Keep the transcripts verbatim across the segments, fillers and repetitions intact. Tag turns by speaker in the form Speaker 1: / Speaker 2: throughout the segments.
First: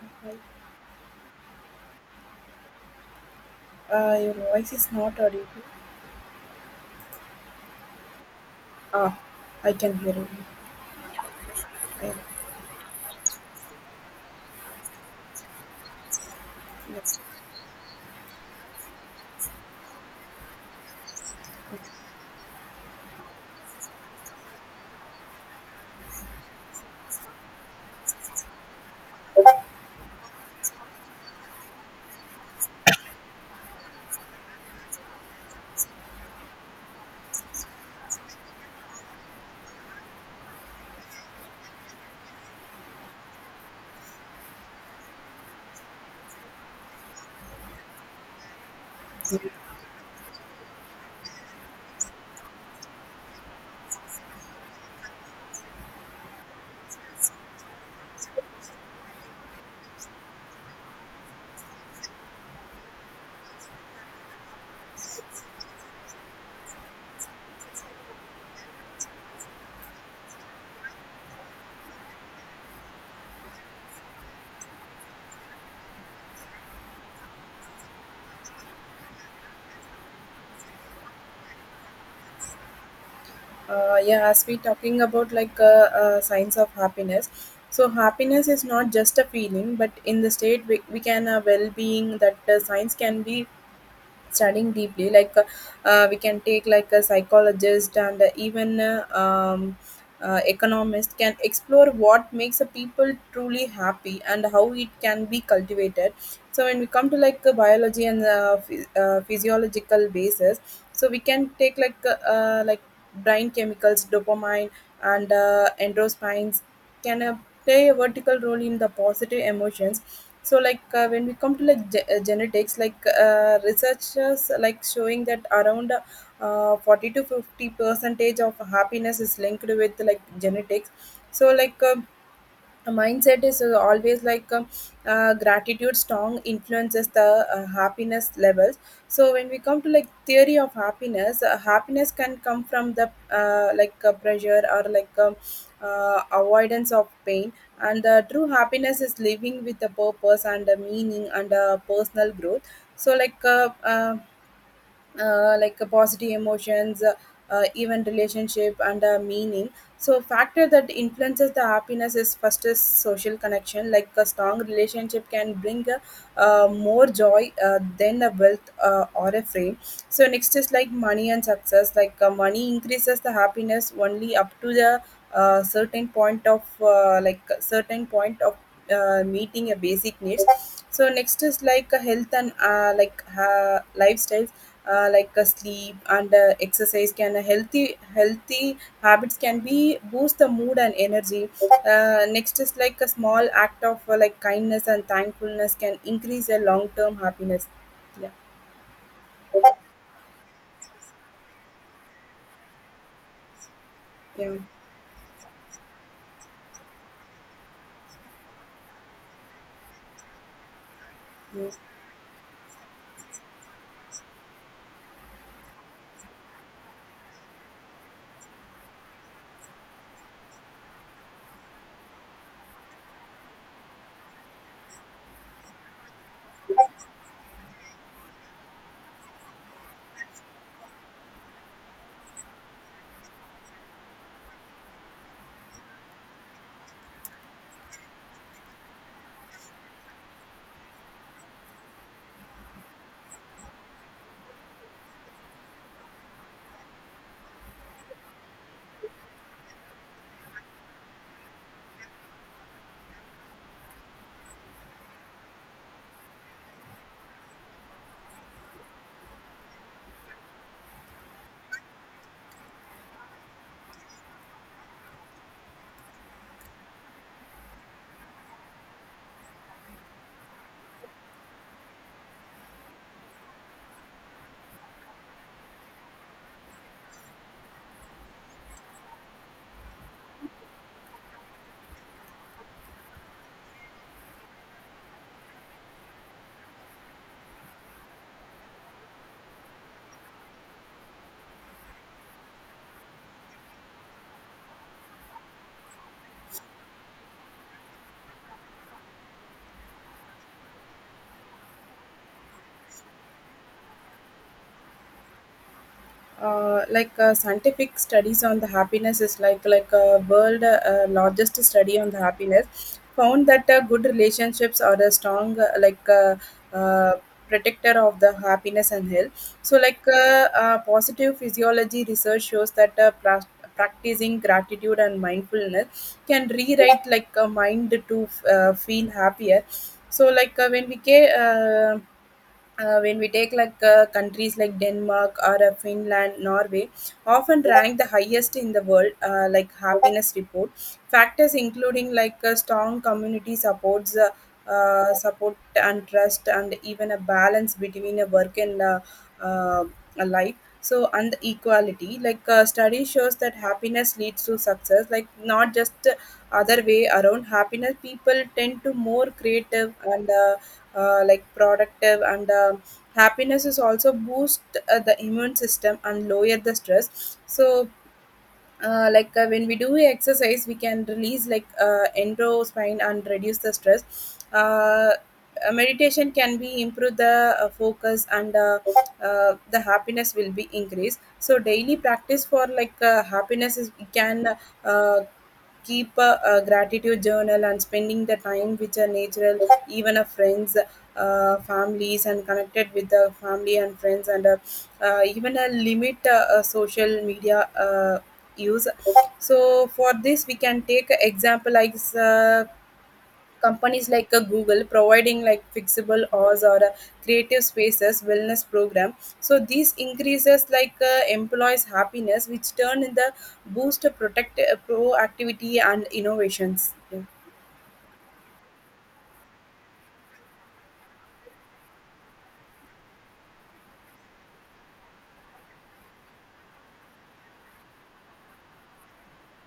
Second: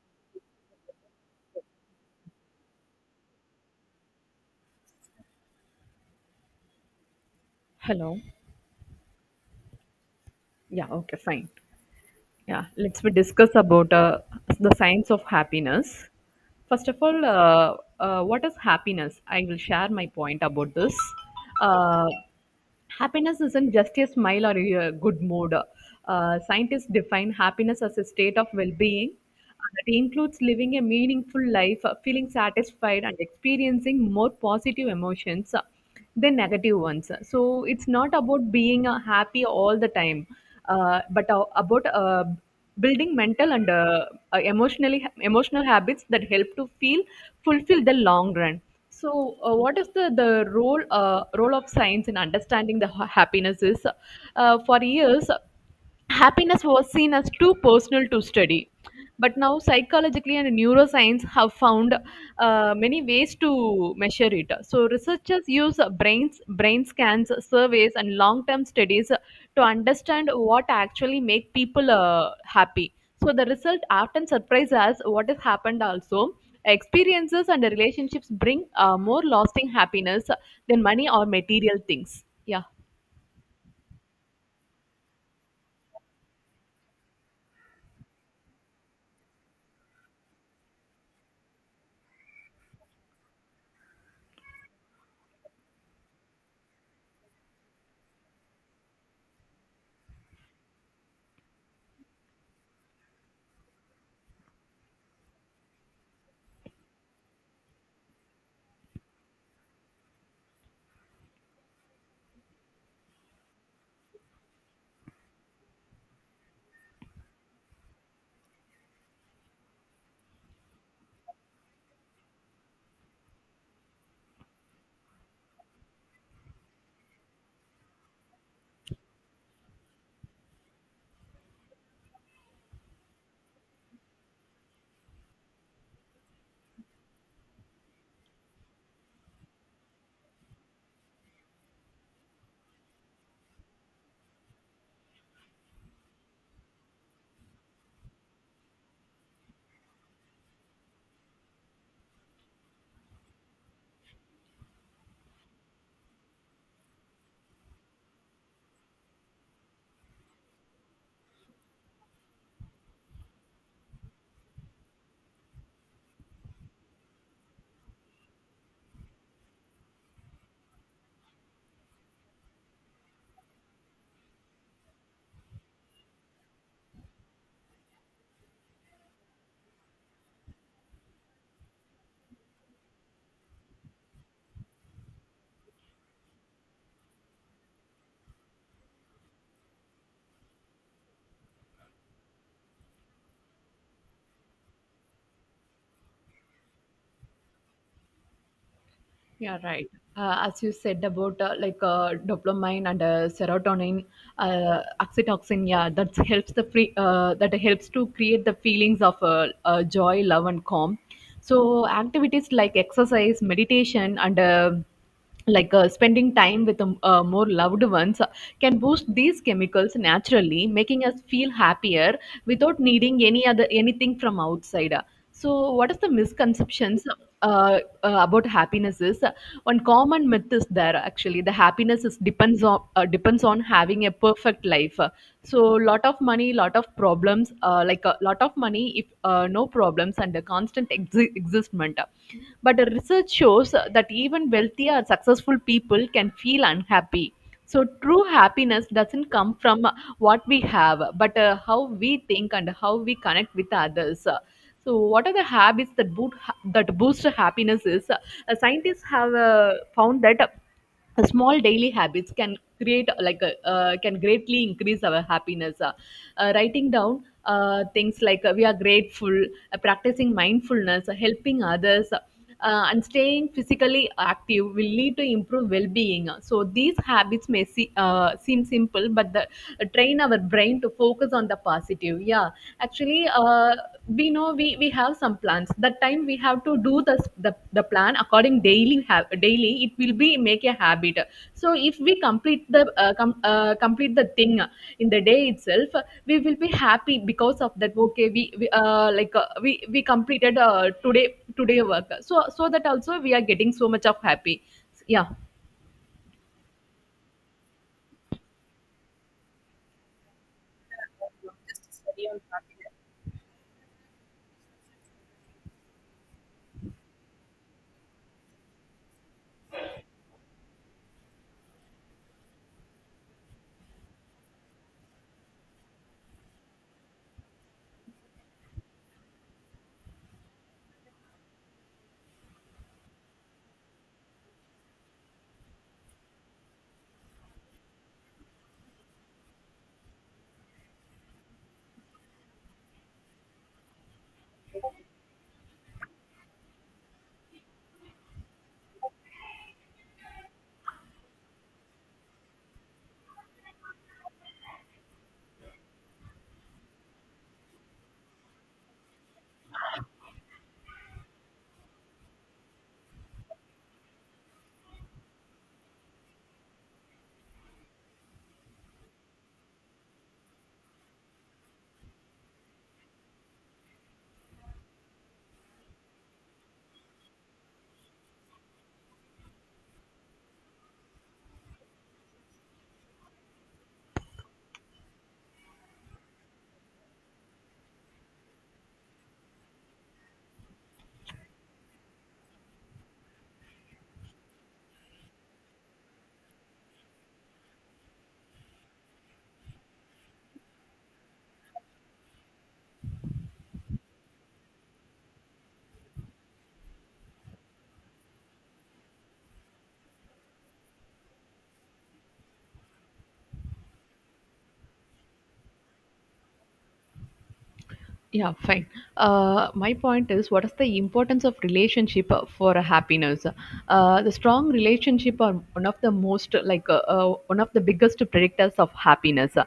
Speaker 1: Hi, uh, your voice is not audible.
Speaker 2: Hello.
Speaker 1: Ah, I can hear you.
Speaker 2: Yeah, okay, fine.
Speaker 1: I-
Speaker 2: Yeah, let's we discuss about uh, the science of happiness. First of
Speaker 1: Yes.
Speaker 2: all, uh, uh, what is happiness? I will share my point about this. Uh, Happiness isn't just a smile or a good mood. Uh, scientists define happiness as a state of well being that includes living a meaningful life, uh, feeling satisfied, and experiencing more positive emotions the negative ones. So it's not about being uh, happy all the time, uh, but uh, about uh, building mental and uh, uh, emotionally emotional habits that help to feel fulfill the long run. So uh, what is the the role uh, role of science in understanding the ha- happiness is? Uh, for years, happiness was seen as too personal to study, but now psychologically and neuroscience have found uh, many ways to measure it. So researchers use brains brain scans, surveys, and long term studies to understand what actually make people uh, happy. So the result often surprises us. What has happened also, experiences and relationships bring uh, more lasting happiness than money or material things, yeah.
Speaker 1: Uh, yeah, as we talking about like uh, uh, signs of happiness. So happiness is not just a feeling, but in the state we, we can a well-being that uh, science can be studying deeply like uh, uh, we can take like a psychologist and uh, even uh, um, uh, economist can explore what makes a people truly happy and how it can be cultivated. So when we come to like uh, biology and uh, phy- uh, physiological basis, so we can take like uh, uh, like brain chemicals dopamine and uh, endorphins can uh, play a vertical role in the positive emotions. So like uh, when we come to like ge- uh, genetics, like uh, researchers like showing that around uh, forty to fifty percentage of happiness is linked with like genetics. So like uh, the mindset is uh, always like um, uh, gratitude strong influences the uh, happiness levels. So when we come to like theory of happiness, uh, happiness can come from the uh, like uh, pressure or like um, uh, avoidance of pain, and the true happiness is living with a purpose and a meaning and a personal growth. So like uh, uh, uh, like uh, positive emotions, uh, uh, even relationship and uh, meaning. So factor that influences the happiness is, first is social connection. Like a strong relationship can bring uh, uh, more joy uh, than a wealth uh, or a fame. So next is like money and success. Like uh, money increases the happiness only up to the uh, certain point of uh, like certain point of uh, meeting a basic needs. So next is like a health and uh, like uh, lifestyles. Uh, like uh, sleep and uh, exercise can a healthy healthy habits can be boost the mood and energy. Uh, next is like a small act of uh, like kindness and thankfulness can increase a long term happiness. Yeah,
Speaker 2: Yeah, right. Uh, as you said about uh, like uh, dopamine and uh, serotonin,
Speaker 1: yeah,
Speaker 2: uh, oxytocin, yeah, that helps the free, uh, that helps to create the feelings of uh, uh, joy, love, and calm.
Speaker 1: yes.
Speaker 2: So activities like exercise, meditation, and uh, like uh, spending time with um, uh, more loved ones uh, can boost these chemicals, naturally making us feel happier without needing any other anything from outside. So what is the misconceptions uh, uh, about happiness is, uh, one common myth is there actually the happiness is depends on uh, depends on having a perfect life. Uh, so lot of money, lot of problems, uh, like a lot of money if uh, no problems and a constant exi- existment. But the research shows that even wealthy or successful people can feel unhappy. So true happiness doesn't come from what we have, but uh, how we think and how we connect with others. So, what are the habits that, boot, that boost happiness? Is uh, scientists have uh, found that small daily habits can create uh, like a uh, can greatly increase our happiness. Uh, Uh, writing down uh, things like uh, we are grateful, uh, practicing mindfulness, uh, helping others, uh, uh, and staying physically active will lead to improved well-being. Uh, so these habits may see, uh, seem simple but the, uh, train our brain to focus on the positive, yeah. Actually, uh, we know we, we have some plans. That time we have to do the, the, the plan according daily ha- daily it will be make a habit. So if we complete the uh, com- uh, complete the thing in the day itself, we will be happy because of that. Okay, we, we uh, like uh, we we completed uh, today today work, so so that also we are getting so much of happy, yeah.
Speaker 1: Uh, like uh, scientific studies on the happiness is like like a world uh, largest study on the happiness found that uh, good relationships are a strong uh, like uh, uh, protector of the happiness and health. So like uh, uh, positive physiology research shows that uh, pra- practicing gratitude and mindfulness can rewrite like a mind to uh, feel happier. So like uh, when we ca- uh, uh, when we take like uh, countries like denmark or uh, finland norway often rank the highest in the world uh, like happiness report. Factors including like uh, strong community supports, uh, uh, support and trust, and even a balance between a work and uh, uh, a life. So and equality, like uh, study shows that happiness leads to success, like not just uh, other way around, happiness people tend to more creative and uh, uh, like productive, and uh, happiness is also boost uh, the immune system and lower the stress. So uh, like uh, when we do exercise we can release like uh, endospine and reduce the stress. uh, uh, Meditation can be improve the uh, focus and uh, uh, the happiness will be increased. So daily practice for like uh, happiness is we can uh, keep a, a gratitude journal and spending the time with a natural, even a friends, uh, families, and connected with the family and friends, and uh, uh, even a limit uh, uh, social media uh, use. So for this we can take a example like uh, companies like uh, google providing like fixable hours or uh, creative spaces wellness program. So these increases like uh, employees happiness which turn in the boost of protect uh, proactivity and innovations. Yeah.
Speaker 2: Yeah, fine. Uh, my point is, what is the importance of relationship uh, for uh, happiness? Uh, the strong relationship are one of the most, like uh, uh, one of the biggest predictors of happiness. Uh,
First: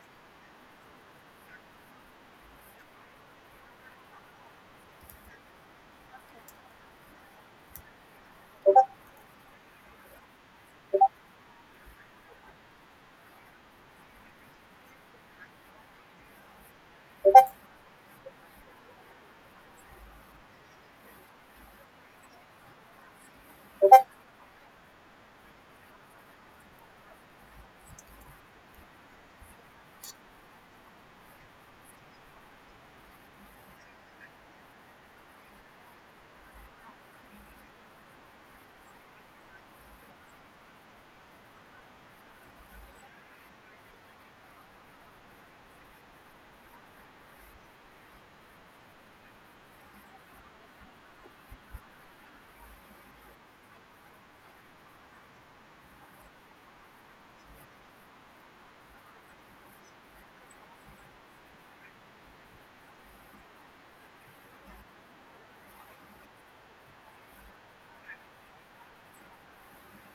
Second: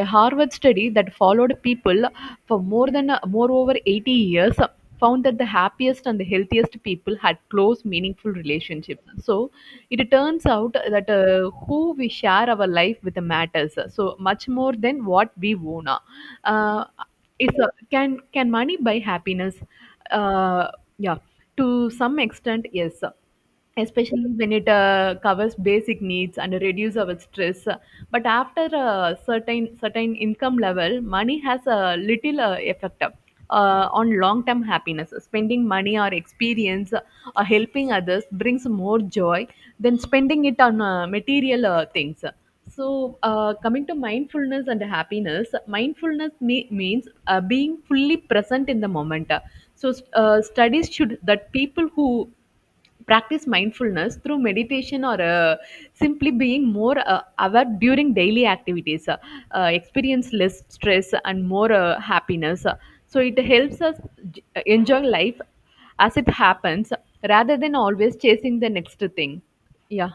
Speaker 2: A Harvard study that followed people for more than uh, more over eighty years uh, found that the happiest and the healthiest people had close, meaningful relationships. So it turns out that uh, who we share our life with matters uh, so much more than what we own. Uh, it's a, can can money buy happiness? uh yeah, to some extent yes, especially when it uh, covers basic needs and reduce our stress. But after a certain certain income level, money has a little uh, effect uh, on long term happiness. Spending money or experience or helping others brings more joy than spending it on uh, material uh, things. So uh, coming to mindfulness and happiness, mindfulness me- means uh, being fully present in the moment. So uh, studies should that people who practice mindfulness through meditation or uh, simply being more uh, aware during daily activities uh, uh, experience less stress and more uh, happiness. So it helps us j- uh, enjoy life as it happens rather than always chasing the next thing, yeah.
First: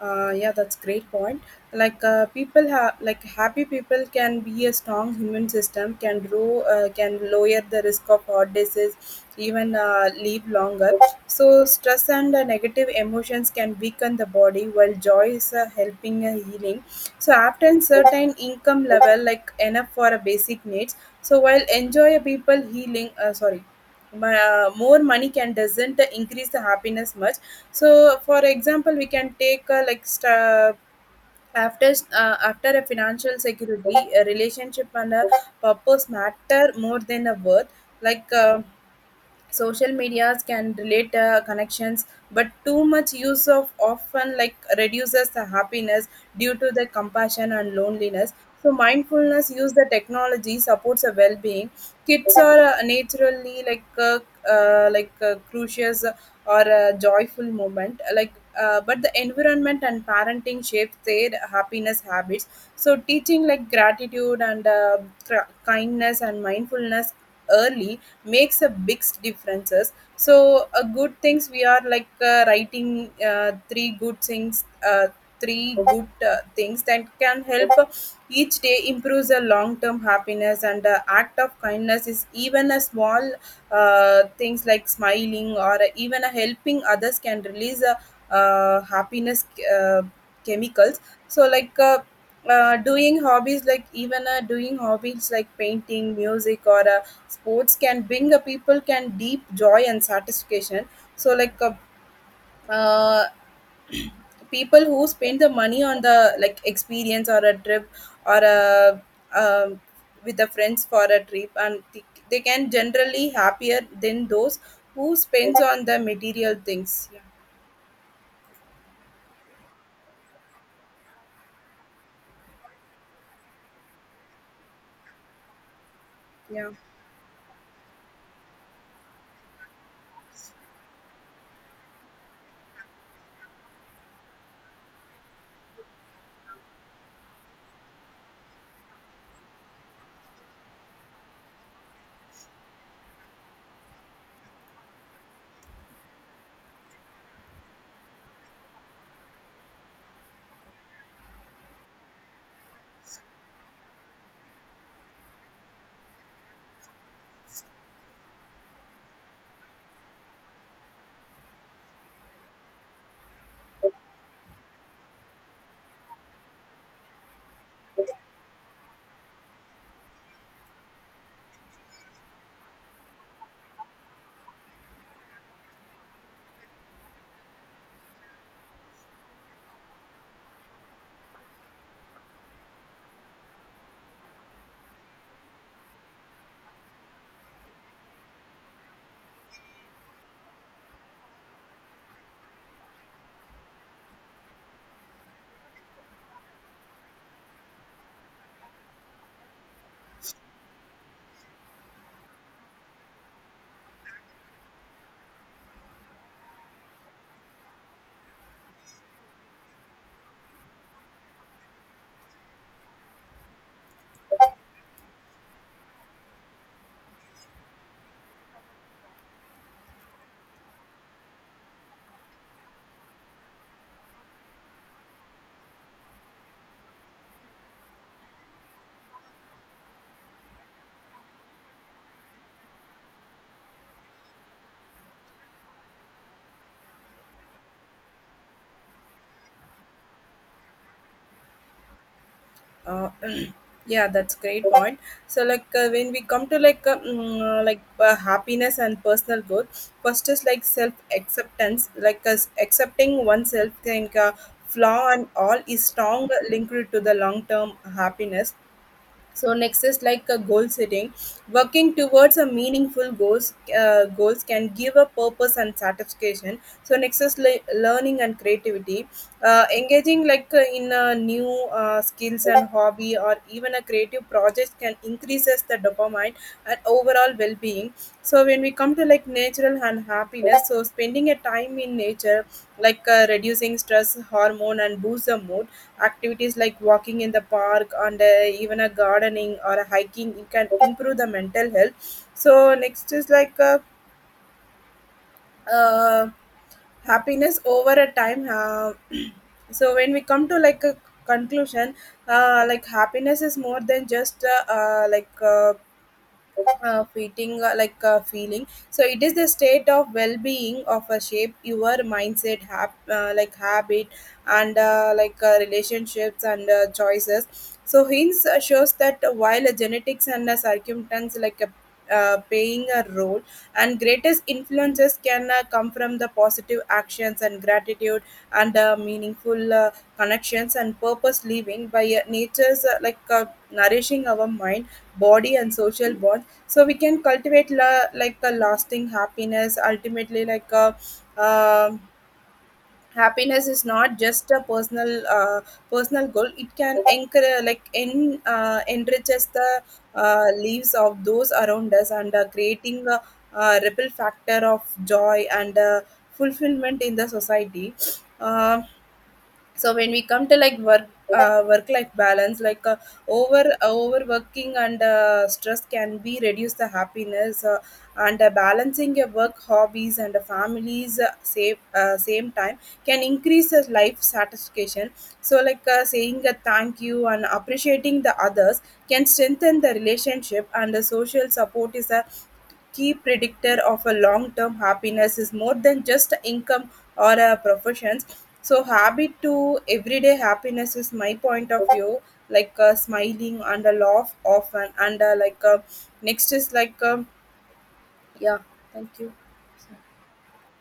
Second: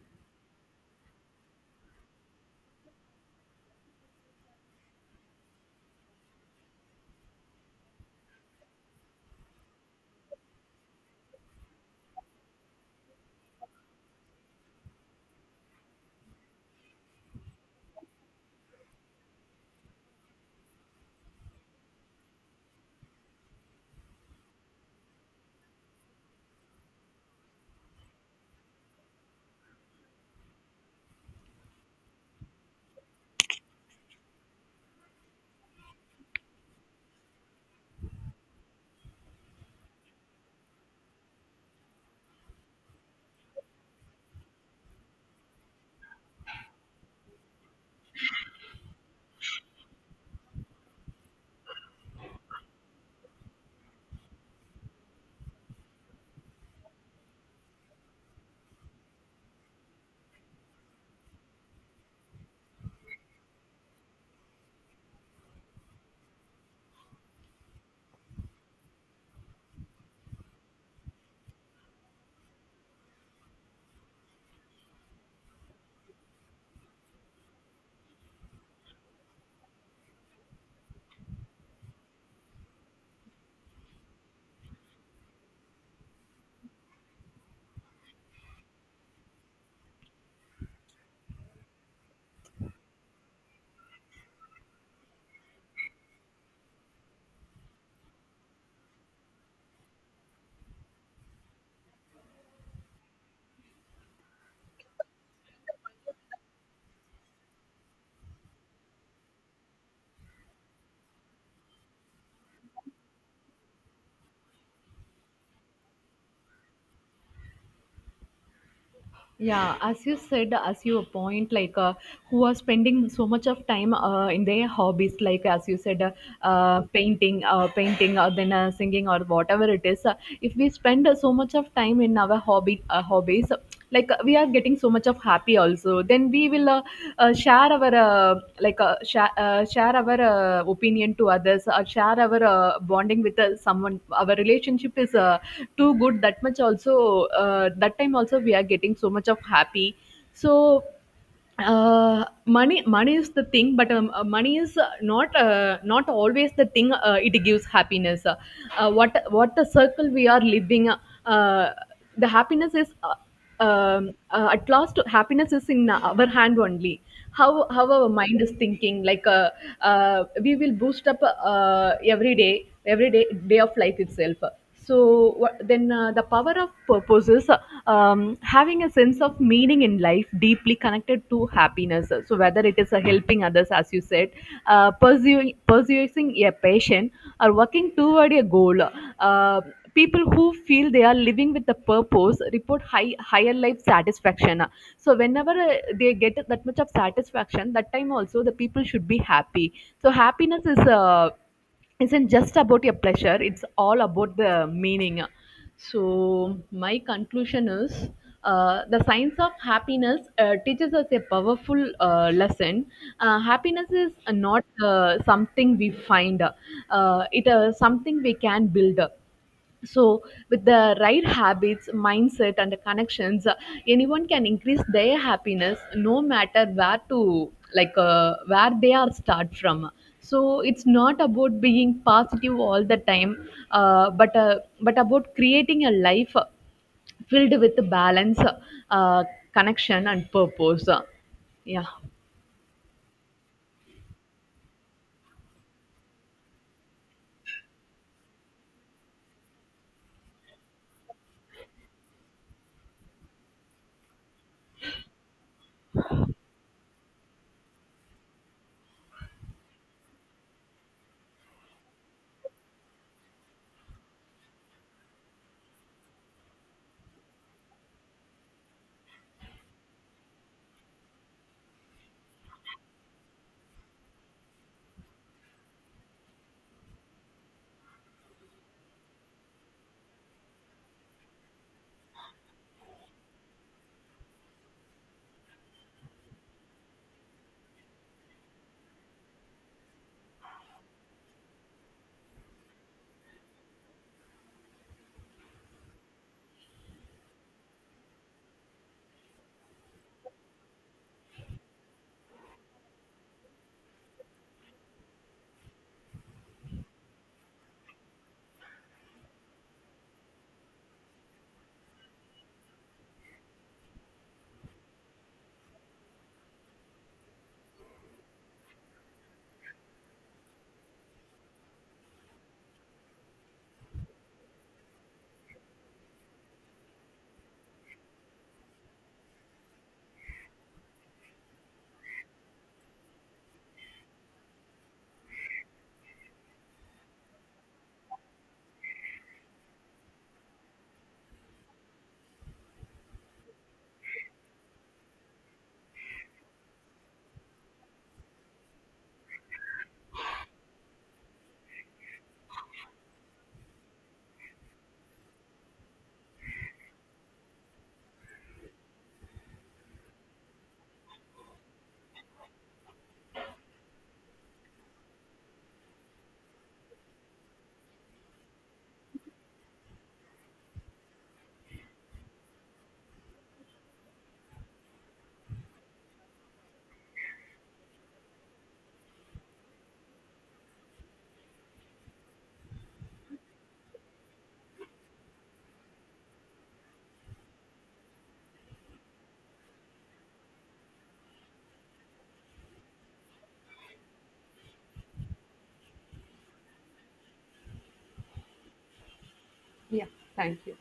Speaker 1: Uh, yeah, that's great point. Like uh, people have, like happy people can be a strong immune system, can grow, uh, can lower the risk of heart disease, even uh, live longer. So stress and uh, negative emotions can weaken the body, while joy is uh, helping uh, healing. So after certain income level, like enough for a basic needs. So while enjoy people healing, uh, sorry, ma- more money can doesn't increase the happiness much. So for example we can take uh, like st- after uh, after a financial security, a relationship and a purpose matter more than a worth. Like uh, social medias can relate uh, connections, but too much use of often like reduces the happiness due to the compassion and loneliness. So mindfulness use the technology supports a well-being. Kids are uh, naturally like uh, uh, like uh, crucious or a joyful moment, like uh, but the environment and parenting shapes their happiness habits. So teaching like gratitude and uh, cra- kindness and mindfulness early makes a big differences. So a good things we are like uh, writing uh, three good things, uh, three good uh, things, that can help each day improves a long term happiness. And the act of kindness is even a small uh, things like smiling or even a helping others can release a, uh, happiness uh, chemicals. So like uh, uh, doing hobbies, like even uh, doing hobbies like painting music or uh, sports can bring a people can deep joy and satisfaction. So like uh, uh, people who spend the money on the like experience or a trip or a um, with the friends for a trip and th- they can generally happier than those who spends on the material things. Yeah,
Speaker 2: Yeah, as you said, as you point, like uh, who are spending so much of time uh, in their hobbies, like as you said, uh,
Speaker 1: yeah.
Speaker 2: uh, painting uh, painting or then uh, singing or whatever it is. Uh, if we spend uh, so much of time in our hobby uh, hobbies, like uh, we are getting so much of happy also. Then we will uh, uh, share our uh, like uh, share, uh, share our uh, opinion to others, or share our uh, bonding with uh, someone. Our relationship is uh, too good, that much also uh, that time also we are getting so much of happy. So uh, money money is the thing, but um, uh, money is uh, not uh, not always the thing uh, it gives happiness. uh, what what the circle we are living, uh, the happiness is, uh, um, uh, at last happiness is in our hand only. How how our mind is thinking, like uh, uh, we will boost up uh, every day, every day day of life itself. So what- then uh, the power of purpose is, um, having a sense of meaning in life deeply connected to happiness. So whether it is uh, helping others, as you said, uh, pursuing pursuing a passion or working toward a goal, uh, people who feel they are living with a purpose report high higher life satisfaction. So whenever uh, they get that much of satisfaction, that time also the people should be happy. So happiness is uh, isn't just about your pleasure, it's all about the meaning. So my conclusion is, uh, the science of happiness uh, teaches us a powerful uh, lesson. Uh, happiness is not uh, something we find; uh, it is something we can build. So with the right habits, mindset, and connections, uh, anyone can increase their happiness, no matter where to like uh, where they are start from. So it's not about being positive all the time, uh, but uh, but about creating a life uh, filled with balance, uh, connection, and purpose. Uh, yeah.
Speaker 1: Uh, yeah, that's great point. So like uh, when we come to like uh, mm, uh, like uh, happiness and personal growth, first is like self acceptance, like us accepting oneself think, uh, flaw and all is strong linked to the long term happiness. So next is like a goal setting, working towards a meaningful goals. Uh, goals can give a purpose and satisfaction. So next is le- learning and creativity. Uh, engaging like uh, in a new uh, skills and hobby or even a creative project can increases the dopamine and overall well-being. So when we come to like natural and happiness, so spending a time in nature, like uh, reducing stress hormone and boost the mood. Activities like walking in the park and uh, even a gardening or a hiking it can improve the mental health. So next is like uh, uh, happiness over a time. Uh, so when we come to like a conclusion, uh, like happiness is more than just uh, uh, like uh, uh, feeling, uh, like a feeling. So it is the state of well-being of a shape your mindset hab- uh, like habit and uh, like uh, relationships and uh, choices. So hints uh, shows that while uh, genetics and uh, circumstance like a uh, playing a role, and greatest influences can uh, come from the positive actions and gratitude and uh, meaningful uh, connections and purpose, living by uh, nature's uh, like uh, nourishing our mind, body and social bonds. So we can cultivate la- like a lasting happiness. Ultimately, like a um happiness is not just a personal uh, personal goal, it can encourage like en- uh, enriches the uh, lives of those around us and uh, creating a, a ripple factor of joy and uh, fulfillment in the society. Um, so when we come to like work, uh, work life balance, like uh, over uh, overworking and uh, stress can be reduce the happiness, uh, and uh, balancing your work hobbies and uh, families uh, same uh, same time can increase your life satisfaction. So like uh, saying a thank you and appreciating the others can strengthen the relationship, and the social support is a key predictor of a long-term happiness, is more than just income or a professions. So habit to everyday happiness is my point of view, like uh, smiling and a laugh often and uh, like uh, next is like um yeah.
Speaker 2: Yeah, thank you.